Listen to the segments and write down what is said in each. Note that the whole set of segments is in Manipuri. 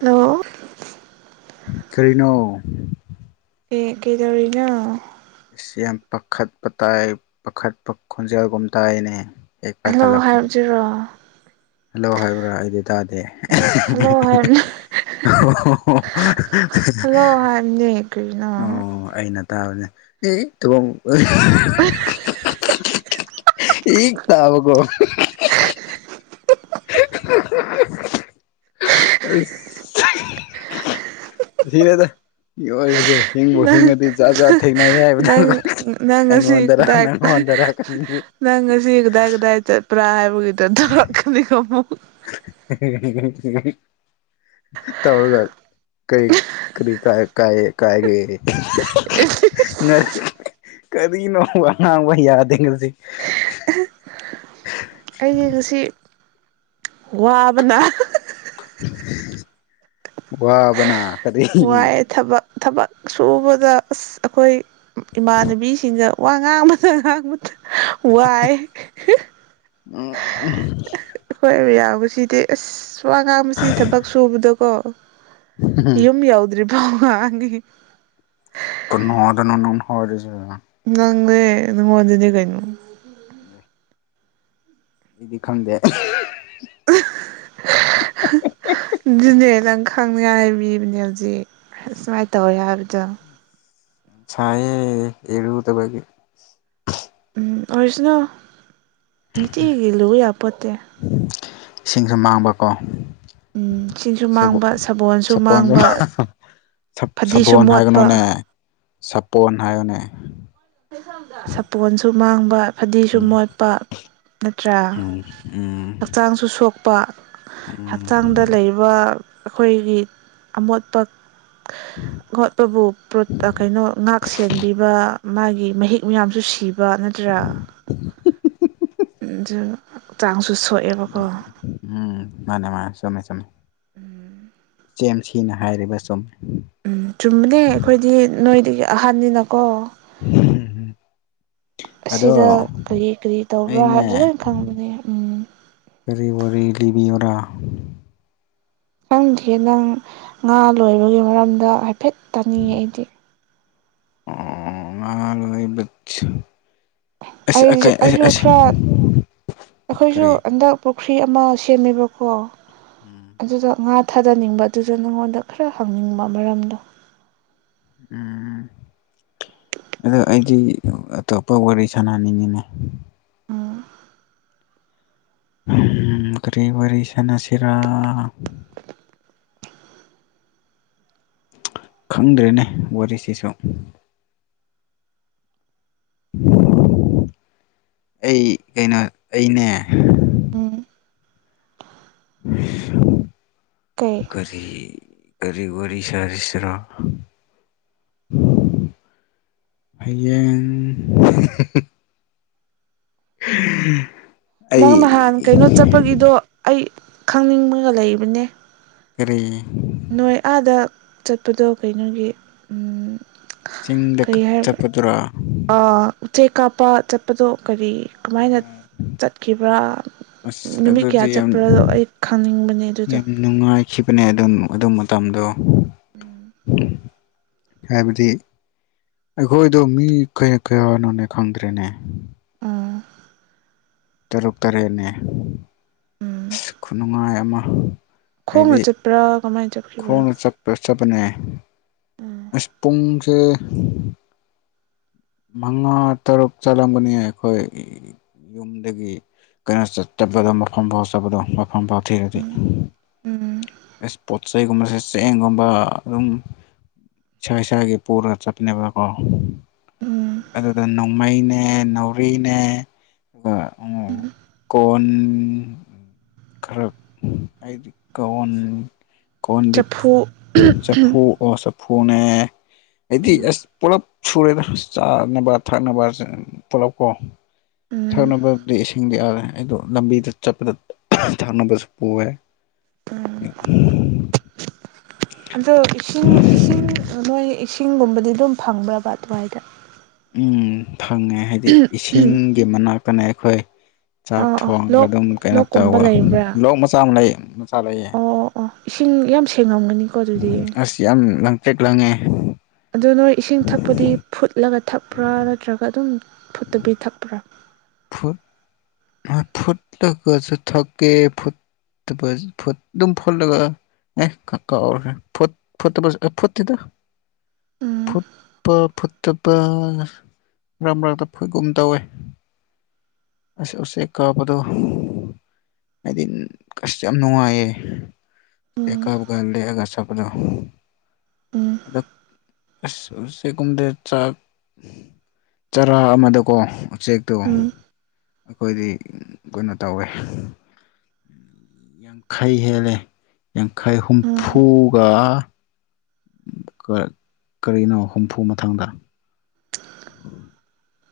ꯍꯂꯣ ꯀꯔꯤꯅꯣ ꯑꯦ ꯀꯩꯗꯧꯔꯤꯅꯣ ꯑꯁꯤ ꯌꯥꯝ ꯄꯥꯈꯠꯄ ꯇꯥꯏ ꯄꯥꯈꯠꯄ ꯈꯣꯟꯖꯦꯜꯒꯨꯝ ꯇꯥꯏꯅꯦ ꯍꯦꯛ ꯍꯜꯂꯣ ꯄꯥꯏꯈꯠꯂꯛꯄꯒ ꯍꯥꯏꯕꯖꯤꯔꯣ ꯍꯜꯂꯣ ꯍꯥꯏꯕ꯭ꯔꯥ ꯑꯩꯗꯤ ꯇꯥꯗꯦ ꯍꯜꯂꯣ ꯍꯥꯏꯕꯅꯦ ꯑꯣ ꯀꯩꯅ ꯏꯇꯨꯝ ꯏꯒ ꯇꯥꯎꯒꯣ [unintelligible] ꯁꯤꯅꯦꯗ ꯌꯣꯑꯏꯕꯈꯤ ꯍꯤꯡꯕꯨ ꯅꯪ ꯍꯤꯡꯉꯗꯤ ꯖꯥꯠ ꯖꯥꯠ ꯊꯦꯡꯅꯩ ꯍꯥꯏꯕꯅꯤ ꯅꯪ ꯅꯪ ꯉꯁꯤ ꯑꯩꯉꯣꯟꯗꯔ ꯀꯗꯥꯏ ꯅꯪꯉꯣꯟꯗꯔ ꯈꯪꯗꯦ ꯅꯪ ꯉꯁꯤ ꯀꯗꯥꯏ ꯀꯗꯥꯏ ꯆꯠꯄ꯭ꯔꯥ ꯍꯥꯏꯕꯒꯤꯗ ꯊꯣꯛꯧꯔꯛꯀꯅꯤꯀꯣ ꯑꯃꯨꯛ [unintelligible] ꯇꯧꯔꯒ ꯀꯔꯤ ꯀꯔꯤ ꯀ ꯀꯥꯏ ꯀꯥꯏꯒꯦ ꯉ ꯑꯩꯗꯤ ꯀꯔꯤꯅꯣꯕ ꯉꯥꯡꯅꯥꯕ ꯌꯥꯗꯦ [unintelligible] ꯋꯥꯕꯅꯥ ꯋꯥꯕꯅꯥ ꯋꯥꯏꯌꯦ ꯊꯕꯛ ꯊꯕꯛ ꯁꯨꯕꯗ ꯑꯁ ꯑꯩꯈꯣꯏ ꯏꯃꯥꯟꯅꯕꯤꯁꯤꯡꯅ ꯋꯥ ꯉꯥꯡꯕꯗ ꯉꯥꯡꯕ ꯋꯥꯏ ꯎꯝ ꯎ ꯁꯤꯗꯤ ꯑꯁ ꯋꯥ ꯉꯥꯡꯕꯁꯤ ꯊꯕꯛ ꯁꯨꯕꯗꯀꯣ ꯌꯨꯝ ꯌꯥꯎꯗ꯭ꯔꯤꯕ ꯋꯥꯉꯣꯡꯏ ꯈꯨꯅꯣꯡ ꯑꯗꯨ ꯅꯣꯛꯀꯅꯨꯀꯣ ꯍꯥꯏꯁꯤ ꯅꯪꯅꯦ ꯅꯪꯉꯣꯟꯗꯅꯦ ꯀꯩꯅꯣ ꯎ ꯑꯩꯗꯤ ꯈꯪꯗꯦ ꯗꯨ ꯅꯦ ꯈꯥꯡꯅꯤꯉꯥꯏ ꯍꯥꯏꯕꯤꯕꯅꯦ ꯍꯧꯖꯤꯛ ꯁꯨꯃꯥꯏ ꯇꯧꯋꯦ ꯍꯥꯏꯕꯗꯣ ꯁꯌꯦ ꯏꯔꯨꯗꯕꯥꯒꯤ ꯎꯝ ꯑꯣꯔꯁꯅꯣ ꯅꯤꯇꯤꯒꯤ ꯂꯨ ꯌꯥꯄꯣꯠꯇꯦ ꯏꯁꯤꯡꯁꯨ ꯃꯥꯡꯕꯀꯣ ꯎꯝ ꯁꯤꯡꯁꯨ ꯆꯕꯨꯛ ꯃꯥꯡꯕ ꯁꯥꯕꯣꯟꯁꯨ ꯆꯄꯣꯟ ꯃꯥꯡꯕ ꯐꯗꯤꯁꯨ ꯁꯄꯣꯅ ꯍꯥꯏꯒꯅꯣꯅꯦ ꯃꯣꯠꯄ ꯁꯄꯣꯅ ꯍꯥꯏꯌꯣꯅꯦ ꯁꯥꯄꯣꯟꯁꯨ ꯃꯥꯡꯕ ꯐꯗꯤꯁꯨ ꯎꯝ ꯃꯣꯠꯄ ꯅꯠꯇ꯭ꯔꯥ ꯎꯝ ꯎꯝ ꯍꯛꯆꯥꯡꯁꯨ ꯁꯣꯛꯄ ꯎꯝ ꯍꯛꯆꯥꯡꯗ ꯂꯩꯕ ꯑꯩꯈꯣꯏꯒꯤ ꯑꯃꯣꯠꯄ ꯈꯣꯠꯄꯕꯨ ꯀꯩꯅꯣ ꯉꯥꯛ ꯁꯦꯟꯕꯤꯕ ꯃꯥꯒꯤ ꯃꯍꯤꯛ ꯃꯌꯥꯝꯁꯨ ꯁꯤꯕ ꯅꯠꯇ꯭ꯔꯥ ꯆꯥꯡꯁꯨꯁꯛ ꯎꯝ ꯃꯥꯅꯦ ꯃꯥꯅꯦ ꯆꯨꯝꯃꯦ ꯆꯨꯞꯃꯦ ꯎꯝ ꯆꯦꯝ ꯁꯤꯅ ꯍꯥꯏꯔꯤꯕ ꯆꯨꯝꯃꯤ ꯎꯝ ꯆꯨꯝꯕꯅꯦ ꯑꯩꯈꯣꯏꯗꯤ ꯅꯣꯏꯗꯒꯤ ꯑꯍꯥꯟꯕꯅꯤꯅꯀꯣ ꯑꯗꯣ ꯑꯁꯤꯗ ꯀꯔꯤ ꯀꯔꯤ ꯇꯧꯕ꯭ꯔꯥ ꯑꯩꯅꯦ ꯍꯥꯏꯕꯁꯨ ꯂꯣꯏ ꯈꯪꯕꯅꯦ ꯎꯝ ꯀꯔꯤ ꯋꯥꯔꯤ ꯂꯤꯕꯤꯌꯔꯥ ꯅꯪꯗꯤ ꯅꯪ ꯉꯥ ꯂꯣꯏꯕꯒꯤ ꯃꯔꯝꯗ ꯍꯥꯏꯐꯦꯠ ꯇꯥꯅꯤꯡꯉꯦ ꯑꯩꯗꯤ ꯑꯣ ꯉ ꯏ ꯑꯩ ꯑꯩꯁꯨ ꯈꯔ ꯑꯩꯈꯣꯏꯁꯨ ꯀꯔꯤ ꯍꯟꯗꯛ ꯄꯨꯈ꯭ꯔꯤ ꯑꯃ ꯁꯦꯝꯃꯦꯕꯀꯣ ꯎꯝ ꯑꯗꯨꯗ ꯉꯥ ꯊꯥꯗꯅꯤꯡꯕ ꯑꯗꯨꯗ ꯅꯪꯉꯣꯟꯗ ꯈꯔ ꯍꯪꯅꯤꯡꯕ ꯃꯔꯝꯗꯣ ꯎꯝ ꯑꯗꯣ ꯑꯩꯗꯤ ꯑꯇꯣꯞꯄ ꯋꯥꯔꯤ ꯁꯥꯟꯅꯅꯤꯡꯉꯤꯅꯦ ꯎꯝ ꯎꯝ ꯀꯔꯤ ꯋꯥꯔꯤꯔꯤ ꯁꯅꯁꯤꯔꯥ ꯈꯪꯗ꯭ꯔꯦꯅꯦ ꯋꯥꯔꯤꯁꯤꯁꯨ ꯑꯩ ꯀꯩꯅꯣ ꯑꯩꯅꯦ ꯎꯝ ꯀꯩ ꯀꯔꯤ ꯀꯔꯤꯒꯔꯤ ꯁꯔꯁ꯭ꯔꯥ ꯍꯌꯦꯌꯦꯡ [unintelligible] ꯅꯪ ꯅꯍꯥꯟ ꯀꯩꯅꯣ ꯆꯠꯄꯒꯤꯗꯣ ꯑꯩ ꯈꯪꯅꯤꯡꯕꯒ ꯂꯩꯕꯅꯦ ꯀꯔꯤ ꯅꯣꯏ ꯑꯥꯗ ꯆꯠꯄꯗꯣ ꯀꯩꯅꯣꯒꯤ ꯆꯤꯡꯗ ꯀꯔꯤ ꯀꯛ ꯍꯥꯏꯕ ꯆꯠꯄꯗꯨꯔꯥ ꯎꯆꯦꯛ ꯀꯥꯞꯄ ꯆꯠꯄꯗꯣ ꯀꯔꯤ ꯀꯃꯥꯏꯅ ꯆꯠꯈꯤꯕ꯭ꯔꯥ ꯑꯁ ꯅꯨꯃꯤꯠ ꯑꯗꯨꯗꯤ ꯀꯌꯥ ꯌꯥꯝ ꯆꯠꯄ꯭ꯔꯥꯗꯣ ꯑꯩ ꯈꯪꯅꯤꯡꯕꯅꯦ ꯑꯗꯨꯗ ꯁꯤꯄꯅꯦ ꯑꯗꯨ ꯑꯗꯨ ꯃꯇꯝꯗꯣ ꯎꯝ ꯍꯥꯏꯕꯗꯤ ꯑꯩꯈꯣꯏꯗꯣ ꯃꯤ ꯀꯌꯥ ꯀꯌꯥꯅꯣꯅꯦ ꯈꯪꯗ꯭ꯔꯦꯅꯦ ꯑꯥ ꯇꯔꯨꯛ ꯇꯔꯦꯠꯅꯦ ꯎꯝ ꯑꯁ ꯈꯨꯅꯨꯡꯉꯥꯏ ꯑꯃ ꯈꯣꯡꯅ ꯍꯥꯏꯗꯤ ꯆꯠꯄ꯭ꯔꯥ ꯀꯃꯥꯏꯅ ꯆꯠꯈꯤꯕ꯭ꯔꯥ ꯈꯣꯡꯅ ꯆꯠꯄ ꯆꯠꯄꯅꯦ ꯑꯁ ꯄꯨꯡꯨꯡꯁꯦ ꯃꯉꯥ ꯇꯔꯨꯛ ꯆꯠꯂꯝꯕꯅꯤ ꯑꯩꯈꯣꯏ ꯌꯨꯝꯗꯒꯤ ꯀꯩꯅꯣ ꯆꯠꯄꯗꯣ ꯃꯐꯝ ꯐꯥꯎ ꯆꯠꯄꯗꯣ ꯃꯐꯝ ꯐꯥꯎ ꯊꯤꯔꯗꯤ ꯎꯝ ꯑꯩ ꯄꯣꯠ ꯆꯩꯩꯒꯨꯝꯕꯁꯦ ꯆꯦꯡꯒꯨꯝꯕ ꯑꯗꯨꯝ ꯁꯋꯥ ꯁ꯭ꯋꯥꯏꯒꯤ ꯄꯨꯔꯒ ꯆꯠꯅꯦꯕꯀꯣ ꯎꯝ ꯑꯗꯨꯗ ꯅꯣꯡꯃꯩꯅꯦ ꯅꯥꯎꯔꯤꯅꯦ ꯑ ꯎ ꯀꯣꯟ ꯈꯔ ꯍꯥꯏꯗꯤ ꯀꯟ ꯀꯣꯟꯗꯤꯞ ꯆꯐꯨ ꯆꯨ ꯑꯣ ꯁ ꯐꯨꯅꯦ ꯑꯩꯗꯤ ꯎꯝ ꯑꯁ ꯄꯨꯂꯞ ꯁꯨꯔꯦꯗ ꯆꯥꯅꯕ ꯊꯛꯅꯕ ꯄꯨꯂꯞ ꯀꯣ ꯎꯝ ꯊꯛꯅꯕꯗꯤ ꯏꯁꯤꯡꯗꯤ ꯑꯜꯂꯦ ꯑꯩꯗꯣ ꯂꯝꯕꯤꯗ ꯆꯠꯄꯗ ꯊꯛꯅꯕꯁꯨ ꯄꯨꯋꯦ ꯎꯝ ꯑꯗꯣ ꯏꯁꯤꯡ ꯏꯁꯤꯡ ꯃꯣꯏ ꯏꯁꯤꯡꯒꯨꯝꯕꯗꯤ ꯑꯗꯨꯝ ꯐꯪꯕ꯭ꯔꯕ ꯑꯗꯨꯋꯥꯏꯗ ꯎ ꯐꯪꯉꯦ ꯍꯥꯏꯗꯤ ꯏꯁꯤꯡꯒꯤ ꯃꯅꯥꯛꯇꯅ ꯑꯩꯈꯣꯏ ꯆꯥꯛ ꯑꯣ ꯑꯣ ꯊꯣꯡꯉꯒ ꯂꯣꯛ ꯑꯗꯨꯝ ꯀꯩꯅꯣ ꯂꯣꯛꯀꯨꯝꯕ ꯇꯧꯧꯕ ꯂꯩꯕ꯭ꯔꯥ ꯂꯣꯛ ꯃꯆꯥ ꯑꯃ ꯂꯩ ꯃꯆꯥ ꯂꯩꯌꯦ ꯑꯣ ꯑꯣ ꯏꯁꯤꯡ ꯌꯥꯝ ꯁꯦꯡꯉꯝꯒ ꯑꯁ ꯌꯥꯝ ꯂꯪꯇꯦꯛ ꯂꯪꯉꯦ ꯑꯗꯨ ꯅꯣꯏ ꯏꯁꯤꯡ ꯊꯛꯄꯗꯤ ꯐꯨꯠꯂꯒ ꯊꯛꯄ꯭ꯔꯥ ꯅꯠꯇ꯭ꯔꯒ ꯑꯗꯨꯝ ꯐꯨꯠꯇꯕꯤ ꯊꯛꯄ꯭ꯔꯥ ꯐꯨꯠ ꯐꯨꯠ ꯂꯒꯁꯨ ꯊꯀꯦ ꯐꯨꯠ ꯇ ꯐ ꯑꯗꯨꯝ ꯐꯣꯔꯂ ꯑꯦ ꯈꯥ ꯀꯥꯎꯔꯦ ꯐꯨꯠ ꯐꯨꯠꯇꯕꯖꯦ ꯑꯦ ꯐꯨꯠꯇꯦꯗ ꯎꯝ ꯐꯨꯠꯄ ꯐꯨꯠ ꯑꯇꯣꯞꯄ ꯅ ꯔꯝ ꯔ꯭ꯛꯇ ꯐꯨꯠꯒꯨꯝ ꯇꯧꯋꯦ ꯑꯁ ꯎꯆꯦꯛ ꯀꯥꯕꯗꯣ ꯍꯥꯏꯗꯤ ꯑꯁ ꯌꯥꯝ ꯅꯨꯡꯉꯥꯏꯌꯦ ꯑꯦ ꯎꯝ ꯀꯥꯕ ꯒꯥꯟꯗ ꯍꯦꯛꯑꯒ ꯁꯄꯗꯣ ꯎꯝ ꯑꯁ ꯎꯆꯦꯛꯒꯨꯝꯗꯦ ꯆꯥꯛ ꯆꯔꯥ ꯑꯃꯗꯀꯣ ꯎꯆꯦꯛꯇꯣ ꯎꯝ ꯑꯩꯈꯣꯏ [inaudible] ꯈꯩ ꯍꯦꯜꯂꯦ ꯌꯥꯡꯈꯩ ꯎꯝ ꯍꯨꯝꯐꯨꯒ ꯀ꯭ꯔ ꯀꯔꯤꯅꯣ ꯍꯨꯝꯐꯨ ꯃꯊꯪꯒ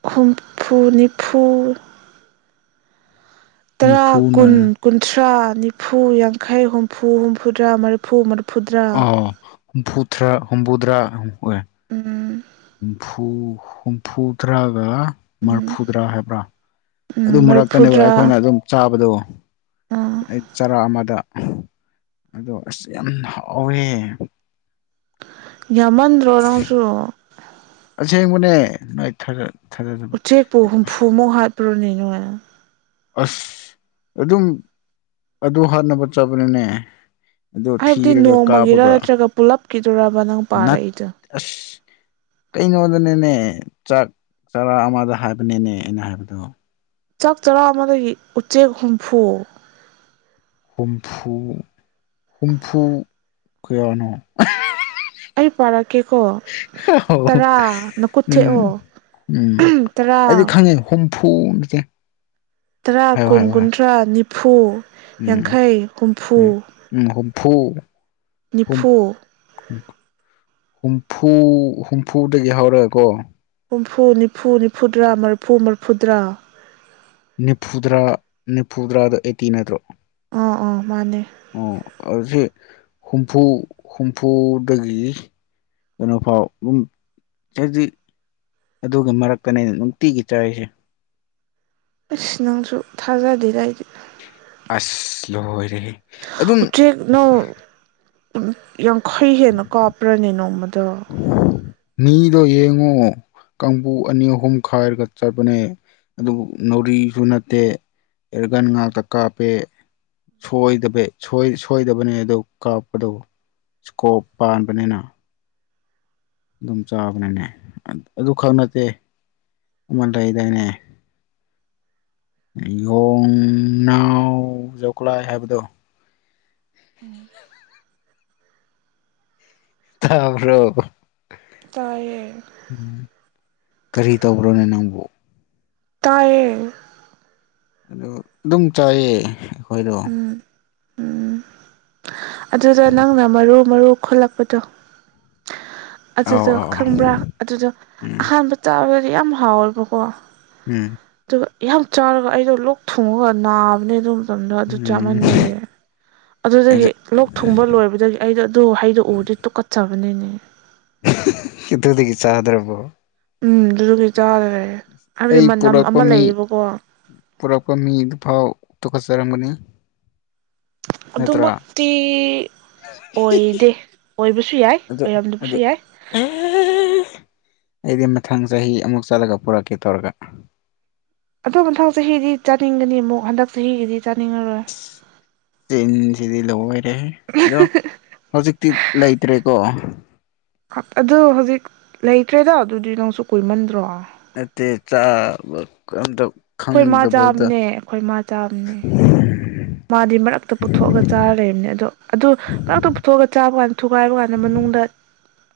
ꯍꯨꯝꯐꯨ ꯅꯤꯐꯨ ꯇꯔꯥ ꯀꯨꯟ ꯅꯤꯐꯨꯅ ꯀꯨꯟꯊ꯭ꯔꯥ ꯅꯤꯐꯨ ꯌꯥꯡꯈꯩ ꯍꯨꯝꯐꯨ ꯍꯨꯝꯐꯨꯗ꯭ꯔꯥ ꯃꯔꯤꯐꯨꯗ꯭ꯔꯥ ꯑꯣ ꯍꯨꯝꯐꯨꯊ꯭ꯔꯥ ꯍꯨꯝꯕꯨꯗ꯭ꯔꯥ ꯍꯨꯝ [unintelligible] ꯎꯝ ꯍꯨꯝꯐꯨ ꯍꯨꯝꯐꯨ ꯗ꯭ꯔꯒ ꯎꯝ ꯃ꯭ꯔꯐꯨꯗ꯭ꯔꯥ ꯍꯥꯏꯕ꯭ꯔꯥ ꯎꯝ ꯑꯗꯨ ꯃꯔꯛꯇꯅꯦꯕ ꯃꯔꯤꯐꯨꯗ꯭ꯔꯥ ꯑꯩꯈꯣꯏꯅ ꯑꯗꯨꯝ ꯆꯥꯕꯗꯣ ꯑꯥ ꯑꯩ ꯆꯔꯥ ꯑꯃꯗ ꯑꯗꯣ ꯑꯁ ꯌꯥꯝ ꯍꯥꯎꯔ꯭ꯦꯌ ꯌꯥꯃꯟꯗ꯭ꯔꯣꯅꯪꯁꯨ ꯑꯁꯦꯡꯕꯅꯦ ꯅꯣꯏ ꯊꯥꯔꯠ ꯎꯆꯦꯛꯄꯨ ꯍꯨꯝꯐꯨꯃꯨꯛ ꯍꯥꯠꯄ꯭ꯔꯣꯅꯦꯅꯣꯏꯅ ꯑꯁ ꯑꯗꯨꯝ ꯑꯗꯨ ꯍꯥꯠꯅꯕ ꯆꯥꯕꯅꯤꯅꯦ ꯑꯗꯨ ꯍꯥꯏꯕꯗꯤ ꯊꯤꯔꯒ ꯅꯣꯡꯃꯒꯤꯔ ꯀꯥꯞꯄꯒ ꯅꯠꯇ꯭ꯔꯒ ꯄꯨꯂꯞꯀꯤꯗꯨꯔꯕ ꯅꯪ ꯅꯠ ꯄꯥꯔꯛꯏꯗꯣ ꯑꯁ ꯀꯩꯅꯣꯗꯅꯦꯅꯦ ꯆꯥꯛ ꯆꯔꯥ ꯑꯃꯗ ꯍꯥꯏꯕꯅꯦꯅꯦ ꯑꯩꯅ ꯍꯥꯏꯕꯗꯣ ꯆꯥꯛ ꯆꯔꯥ ꯑꯃꯗꯒꯤ ꯎꯆꯦꯛ ꯍꯨꯝꯐꯨ ꯍꯨꯝꯐꯨ ꯍꯨꯝꯐꯨ ꯀꯌꯥꯅꯣ [unintelligible] ꯑꯩ ꯄꯥꯔꯛꯀꯦꯀꯣ [unintelligible] ꯇꯔꯥ ꯅꯀꯨꯠ ꯎꯝ ꯊꯦꯛꯑꯣ ꯎꯝ ꯑꯩꯗꯤ ꯇꯔꯥ ꯈꯪꯉꯦ ꯍꯨꯝꯐꯨꯖꯦ ꯇꯔꯥ ꯀꯨꯟ ꯀꯨꯟꯊ꯭ꯔꯥ ꯅꯤꯐꯨ ꯎꯝ ꯌꯥꯡꯈꯩ ꯍꯨꯝꯐꯨ ꯐꯨ ꯅꯤꯐꯨ ꯍꯨꯝꯐꯨ ꯍꯨꯝꯐꯨꯗꯒꯤ ꯍꯧꯔ꯭ꯑꯦꯀꯣ ꯍꯨꯝꯐꯨ ꯅꯤꯐꯨ ꯅꯤꯐꯨꯗ꯭ꯔꯥ ꯃ꯭ꯔꯐꯨ ꯃ꯭ꯔꯐꯨꯗ꯭ꯔꯥ ꯅꯤꯐꯨꯗ꯭ꯔꯥ ꯅꯤꯐꯨꯗ꯭ꯔꯥꯗꯣ ꯑꯩꯠꯇꯤ ꯅꯠꯇ꯭ꯔꯣ ꯑꯥ ꯑꯥ ꯃꯥꯅꯦ ꯑꯣ [unintelligible] ꯍꯨꯝꯐꯨ ꯍꯨꯝꯐꯨꯗꯥꯒꯤ ꯏ ꯀꯩꯅꯣ ꯐꯥꯎ ꯑꯝ ꯆꯩꯗꯤ ꯑꯗꯨꯒꯤ ꯃꯔꯛꯇꯅꯦ ꯅꯨꯡꯇꯤꯒꯤ ꯆꯥꯔꯤꯁꯦ ꯏꯁ ꯅꯪꯁꯨ ꯊꯥꯖꯥꯗꯦꯗ ꯑꯩꯗꯤ ꯑꯁ ꯂꯣꯏꯔꯦꯍꯦ ꯑꯗꯨꯝ ꯑꯝ ꯌꯥꯡꯈꯩ ꯍꯦꯟꯅ ꯀꯥꯞꯄ꯭ꯔꯥꯅꯦ ꯅꯣꯡꯃꯗ ꯃꯤꯗꯣ ꯌꯦꯡꯉꯣ ꯀꯥꯡꯕꯨ ꯑꯅꯤ ꯑꯍꯨꯝ ꯈꯥꯏꯔꯒ ꯆꯠꯄꯅꯦ ꯑꯗꯨꯕꯨ ꯅꯥꯎꯔꯤꯁꯨ ꯅꯠꯇꯦ ꯑ꯭ꯦꯔꯒꯟ ꯉꯥꯛꯇ ꯀꯥꯞꯄꯦ ꯁꯣꯏꯗꯕꯦ ꯁꯣꯏ- ꯁꯣꯏꯗꯕꯅꯦ ꯑꯗꯨ ꯀꯥꯞꯄꯗꯣ ꯏ꯭ꯁꯀꯣꯞ ꯄꯥꯟꯕꯅꯤꯅ ꯑꯗꯨꯝ ꯆꯥꯕꯅꯦꯅꯦ [unintelligible] ꯑꯗꯨ ꯈꯛ ꯅꯠꯇꯦ ꯎꯃꯟꯗꯩꯗꯥꯏꯅꯦ ꯌꯣꯡꯅꯥꯎ ꯖꯧꯈꯂꯥꯏ ꯍꯥꯏꯕꯗꯣ ꯊꯕ꯭ꯔꯣ ꯇꯥꯏꯌꯦ ꯀꯔꯤ ꯇꯧꯕ꯭ꯔꯣꯅꯦ ꯅꯪꯕꯨ ꯇꯥꯏꯌꯦꯡ ꯑꯗꯨ ꯑꯗꯨꯝ ꯆꯥꯏꯌꯦ ꯑꯩꯈꯣꯏꯗꯣ ꯎꯝ ꯎꯝ ꯑꯗꯨꯗ ꯅꯪꯅ ꯃꯔꯨ ꯃꯔꯨ ꯈꯣꯠꯂꯛꯄꯗꯣ ꯑꯧ ꯑꯗꯨꯗꯣ ꯑꯧ ꯈꯪꯕ꯭ꯔꯥ ꯑꯧ ꯑꯗꯨꯗꯣ ꯎꯝ ꯑꯍꯥꯟꯕ ꯆꯥꯔꯒꯗꯤ ꯌꯥꯝ ꯍꯥꯎꯋꯦꯕꯀꯣ ꯎꯝ ꯑ ꯌꯥꯝ ꯆꯥꯔꯒ ꯑꯩꯗꯣ ꯂꯣꯛ ꯊꯨꯡꯉꯒ ꯅꯥꯕꯅꯦ ꯑꯗꯨ ꯃꯇꯝꯗ ꯑꯗꯨ ꯎꯝ ꯆꯥꯃꯟꯈ꯭ꯔꯦ ꯑꯗꯨꯗꯒꯤ ꯑꯗꯨ ꯂꯣꯛ ꯊꯨꯡꯕ ꯂꯣꯏꯕꯗꯒꯤ ꯑꯩꯗꯣ ꯑꯗꯨ ꯍꯩꯗꯣ ꯎꯔꯗꯤ ꯇꯨꯀꯠꯆꯕꯅꯤꯅꯦ ꯀꯇꯗꯒꯤ ꯆꯥꯗ꯭ꯔꯕ ꯎꯝ ꯑꯗꯨꯗꯨꯒꯤ ꯆꯥꯗ꯭ꯔꯦ ꯍꯥꯏꯕꯗꯤ ꯃꯅꯝ ꯑꯃ ꯂꯩꯌꯦꯕꯀꯣ ꯄꯨꯔꯥꯞꯄ꯭ꯔꯃꯤꯚꯥꯎ ꯇ ꯈꯆꯔꯒꯅꯤ ꯑꯗꯨꯃꯛꯇꯤ ꯑꯣꯏꯗꯦ ꯑꯣꯏꯕꯁꯨ ꯌꯥꯏ ꯑꯗꯨ ꯑꯣꯏꯔꯝꯗꯕꯁꯨ ꯑꯗꯨ ꯌꯥꯏ ꯑꯩꯗꯤ ꯃꯊꯪ ꯆꯍꯤ ꯑꯃꯨꯛ ꯆꯠꯂꯒ ꯄꯨꯔꯛꯀꯦ ꯇꯧꯔꯒ ꯑꯊꯪ ꯃꯊꯪ ꯆꯍꯤꯗꯤ ꯆꯥꯅꯤꯡꯒꯅꯤ ꯑꯃꯨꯛ ꯍꯟꯗꯛ ꯆꯍꯤꯒꯤꯗꯤ ꯆꯥꯅꯤꯡꯉꯔꯣꯏ ꯆꯤꯟꯁꯤꯗꯤ ꯂꯣꯏꯔꯦ ꯑꯗꯣ ꯍꯧꯖꯤꯛꯇꯤ ꯂꯩꯇ꯭ꯔꯦꯀꯣ ꯑꯗꯨ ꯍꯧꯖꯤꯛ ꯂꯩꯇ꯭ꯔꯦꯗ ꯑꯗꯨꯗꯤ ꯅꯪꯁꯨ ꯀꯨꯏꯃꯟꯗ꯭ꯔꯣ ꯃ ꯆ ꯑꯩꯈꯣꯏ ꯃꯥ ꯆꯥꯕꯅꯦ ꯑꯩꯈꯣꯏ ꯃꯥ ꯆꯥꯝꯅꯦ ꯃꯥꯗꯤ ꯃꯔꯛꯇ ꯄꯨꯊꯣꯛꯑꯒ ꯆꯥꯔ ꯂꯩꯕꯅꯤ ꯑꯗꯣ ꯑꯗꯨ ꯃꯔꯛꯇ ꯄꯨꯊꯣꯛꯑꯒ ꯆꯥꯕ ꯀꯥꯟꯗ ꯊꯨꯒꯥꯏꯕ ꯀꯥꯟꯗ ꯃꯅꯨꯡꯗ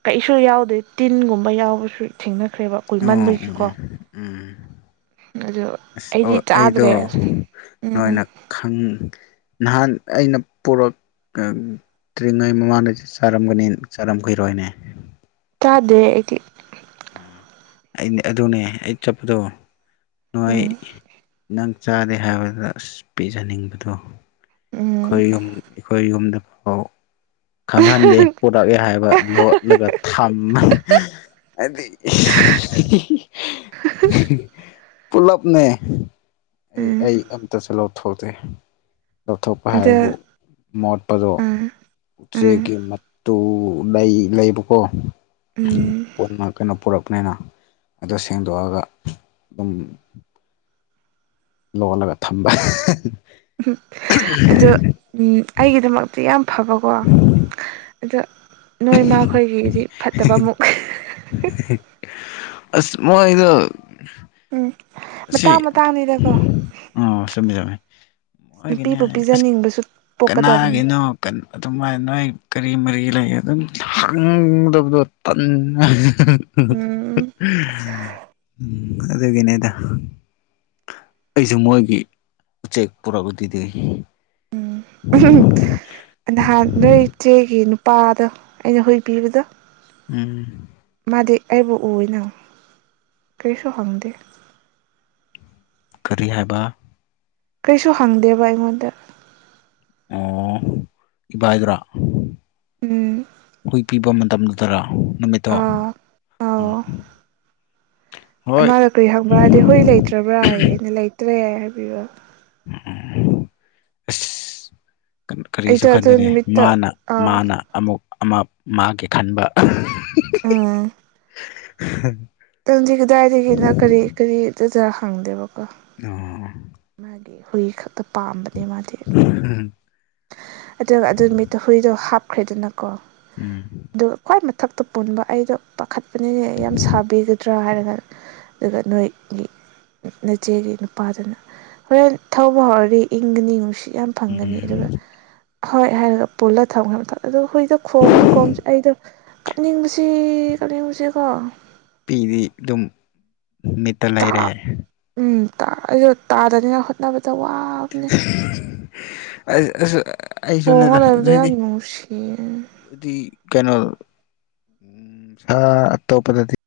ꯀꯩꯁꯨ ꯌꯥꯎꯗꯦ ꯇꯤꯟꯒꯨꯝꯕ ꯌꯥꯎꯕꯁꯨ ꯊꯦꯡꯅ ꯈ꯭ꯔꯦꯕ ꯑꯣ ꯎꯝ ꯀꯨꯏꯃꯟꯕꯒꯤꯁꯀꯣ ꯎꯝ ꯎꯝ ꯑꯗꯨ ꯑꯁ ꯑꯩꯗꯤ ꯑꯣ ꯑꯩꯗꯣ ꯆꯥꯗ꯭ꯔꯦ ꯎꯝ ꯅꯣꯏꯅ ꯈꯪ ꯅꯍꯥꯟ ꯑꯩꯅ ꯄꯨꯔꯛ ꯇ꯭ꯔꯤꯉꯩꯒꯤ ꯃꯃꯥꯡꯗꯩ ꯆꯥꯔꯝꯒꯅꯤ ꯆꯥꯔꯝꯈꯤꯔꯣꯏꯅꯦ ꯆꯥꯗꯦ ꯑꯩꯗꯤ ꯎꯝ ꯑꯗꯨꯅꯦ ꯑꯩ ꯆꯠꯄꯗꯣ ꯅꯥꯏ ꯎꯝ ꯅꯪ ꯆꯥꯗꯦ ꯍꯥꯏꯕꯗ ꯑꯁ ꯄꯤꯖꯅꯤꯡꯕꯗꯣ ꯎꯝ ꯑꯩꯈꯣꯏ ꯌꯨꯝ ꯑꯩꯈꯣꯏ ꯌꯨꯝꯗ ꯑꯣ ꯈꯪꯍꯟꯗꯦ ꯄꯨꯣꯔꯛꯑꯦ ꯍꯥꯏꯕ ꯂꯣꯠꯂꯒ ꯊꯝꯃ ꯑꯗꯨꯗꯤ ꯄꯨꯂꯞꯅꯦ ꯑꯩ ꯎꯝ ꯑꯩ ꯑꯝꯇꯁꯨ ꯂꯧꯊꯣꯛꯇꯦ ꯂꯧꯊꯣꯛꯄ ꯍꯥꯏꯕꯨ ꯑꯗ ꯃꯣꯠꯄꯗꯣ ꯎꯝ ꯎꯝ ꯆꯦꯛꯒꯤ ꯃꯇꯨ ꯂꯩ ꯂꯩꯕꯀꯣ ꯎꯝ ꯀꯩꯅꯣ ꯄꯨꯔꯛꯄꯅꯤꯅ ꯑꯗꯣ ꯁꯦꯡꯗꯣꯛꯑꯒ ꯎꯝ ꯂꯣꯜꯂꯒ ꯊꯝꯕ ꯑꯗꯣ ꯑꯩꯒꯤꯗꯃꯛꯇ ꯌꯥꯝ ꯐꯕꯀꯣ ꯑꯗ ꯅꯣꯏꯃꯈꯣꯏꯒꯤꯗꯤ ꯐꯠꯇꯕꯃꯨꯛ ꯑꯁ ꯃꯗꯨ ꯎꯝ ꯃꯇꯥꯡ ꯃꯇꯥꯡꯅꯤꯗꯀꯣ ꯑꯣ ꯆꯨꯝꯃꯤ ꯆꯨꯝꯃꯤ ꯃꯣꯏꯒꯤꯅꯦ ꯅꯨꯄꯤꯕꯨ ꯍꯥꯏ ꯑꯁ ꯄꯤꯖꯅꯤꯡꯕꯁꯨ ꯄꯣꯛꯀꯗꯕꯅꯤ ꯀꯅꯥꯒꯤꯅꯣ ꯑꯗꯨꯃꯥꯏꯅ ꯅꯣꯏ ꯀꯔꯤ ꯃꯔꯤ ꯂꯩ ꯑꯗꯨꯝ ꯍꯪꯗꯕꯗꯣ ꯇꯟꯅ ꯎꯝ ꯑꯗꯨꯗꯒꯅꯦꯗ ꯑꯩꯁꯨ ꯃꯣꯏꯒꯤ ꯎꯆꯦꯛ ꯄꯨꯔꯛꯎꯗꯗꯤꯣꯏ ꯎ ꯅꯍꯥꯟ ꯅꯣꯏ ꯏꯆꯦꯒꯤ ꯅꯨꯄꯥꯗ ꯑꯩꯅ ꯍꯨꯏꯕꯤꯕꯗꯣ ꯎꯝ ꯃꯥꯗꯤ ꯑꯩꯕꯨ ꯎꯅ ꯀꯔꯤꯁꯨ ꯍꯪꯗꯦ ꯀꯔꯤ ꯍꯥꯏꯕ ꯀꯩꯁꯨ ꯍꯪꯗꯦꯕ ꯑꯩꯉꯣꯟꯗ ꯑꯣ ꯏꯚꯏꯗ꯭ꯔꯥ ꯎꯝ ꯍꯨꯏ ꯄꯤꯕ ꯇꯝꯗꯨꯗꯔꯥ ꯅꯨꯃꯤꯠꯇꯣ ꯎꯝ ꯍꯣꯏ ꯃꯥꯃꯥꯗ ꯀꯔꯤ ꯍꯪꯕ꯭ꯔꯥꯗꯤ ꯍꯣꯏ ꯎꯝ ꯂꯩꯇ꯭ꯔꯕ꯭ꯔꯥ ꯑꯩꯅ ꯂꯩꯇ꯭ꯔꯦ ꯍꯥꯏꯕꯤꯕ ꯎ ꯀꯔꯤꯁꯨ ꯑꯩꯗꯣ ꯑꯗꯨ ꯈꯟꯗꯦ ꯅꯨꯃꯤꯠꯇ ꯃꯥꯅ ꯑꯥ ꯃꯥꯅ ꯑꯃꯨꯛ ꯑꯃ ꯃꯥꯒꯤꯦ ꯈꯟꯕ ꯑꯥ [inaudible] ꯇꯪꯗꯤ ꯀꯗꯥꯏꯗꯒꯤꯅ ꯀꯔꯤ ꯀꯔꯤ ꯗꯖ ꯍꯪꯗꯦꯕꯀꯣ ꯑ ꯃꯥꯒꯤꯦ ꯍ ꯄꯥꯝꯕꯅꯦ ꯃꯥꯗꯤ ꯎꯝ ꯑꯗꯨꯒ ꯑꯗꯨ ꯅꯨ ꯃꯤꯠꯇ ꯍꯨꯏꯗꯣ ꯍꯥꯞꯈ꯭ꯔꯦꯗꯅ ꯀꯣ ꯑꯗꯨꯒ ꯈ꯭ꯋꯥꯏ ꯃꯊꯛꯇ ꯄꯨꯟꯕ ꯑꯩꯗꯣ ꯄꯥꯈꯠ ꯅꯅꯦ ꯌꯥꯝ ꯁꯥꯕꯤꯒꯗ꯭ꯔꯥ ꯍꯥꯏꯔ ꯑꯗꯨꯒ ꯅꯣꯏꯒꯤ ꯅꯆꯦꯒꯤ ꯅꯨꯄꯥꯗꯅ ꯍꯣꯔꯦꯟ ꯊꯧꯕ ꯍꯧꯔꯗꯤ ꯏꯪꯒꯅꯤ ꯅꯨꯡꯁꯤꯠ ꯌꯥꯝ ꯐꯪꯒꯅꯤ ꯎꯝ ꯑꯗꯨꯒ ꯍꯣꯏ ꯍꯥꯏꯔꯒ ꯄꯨꯜꯂ ꯊꯝꯈ꯭ꯔ ꯃꯇꯝ ꯑꯗꯣ ꯍꯨꯏꯗ ꯈꯣꯡꯝꯕꯁꯤ ꯈꯣꯡꯕꯁꯤ ꯑꯩꯗ ꯀꯞꯅꯤꯡꯕꯁꯤ ꯇꯧꯔꯤꯡꯉꯁꯦꯀꯣ ꯄꯤꯗꯤ ꯑꯗꯨꯝ ꯃꯤꯠꯇ ꯂꯩꯔꯦ ꯑꯩꯁꯨꯣ ꯇꯥꯗꯅꯤꯅ ꯍꯣꯠꯅꯕꯗ ꯋꯥꯕꯅꯤ ꯑꯩꯁꯨꯅꯦꯗ ꯑꯗꯨꯏꯗꯤ ꯌꯥꯝ ꯅꯨꯡꯁꯤꯌꯦ ꯑꯗꯨꯗꯤ ꯀꯩꯅꯣ ꯎ ꯁꯥ ꯑꯇꯣꯞꯄꯗꯗꯤ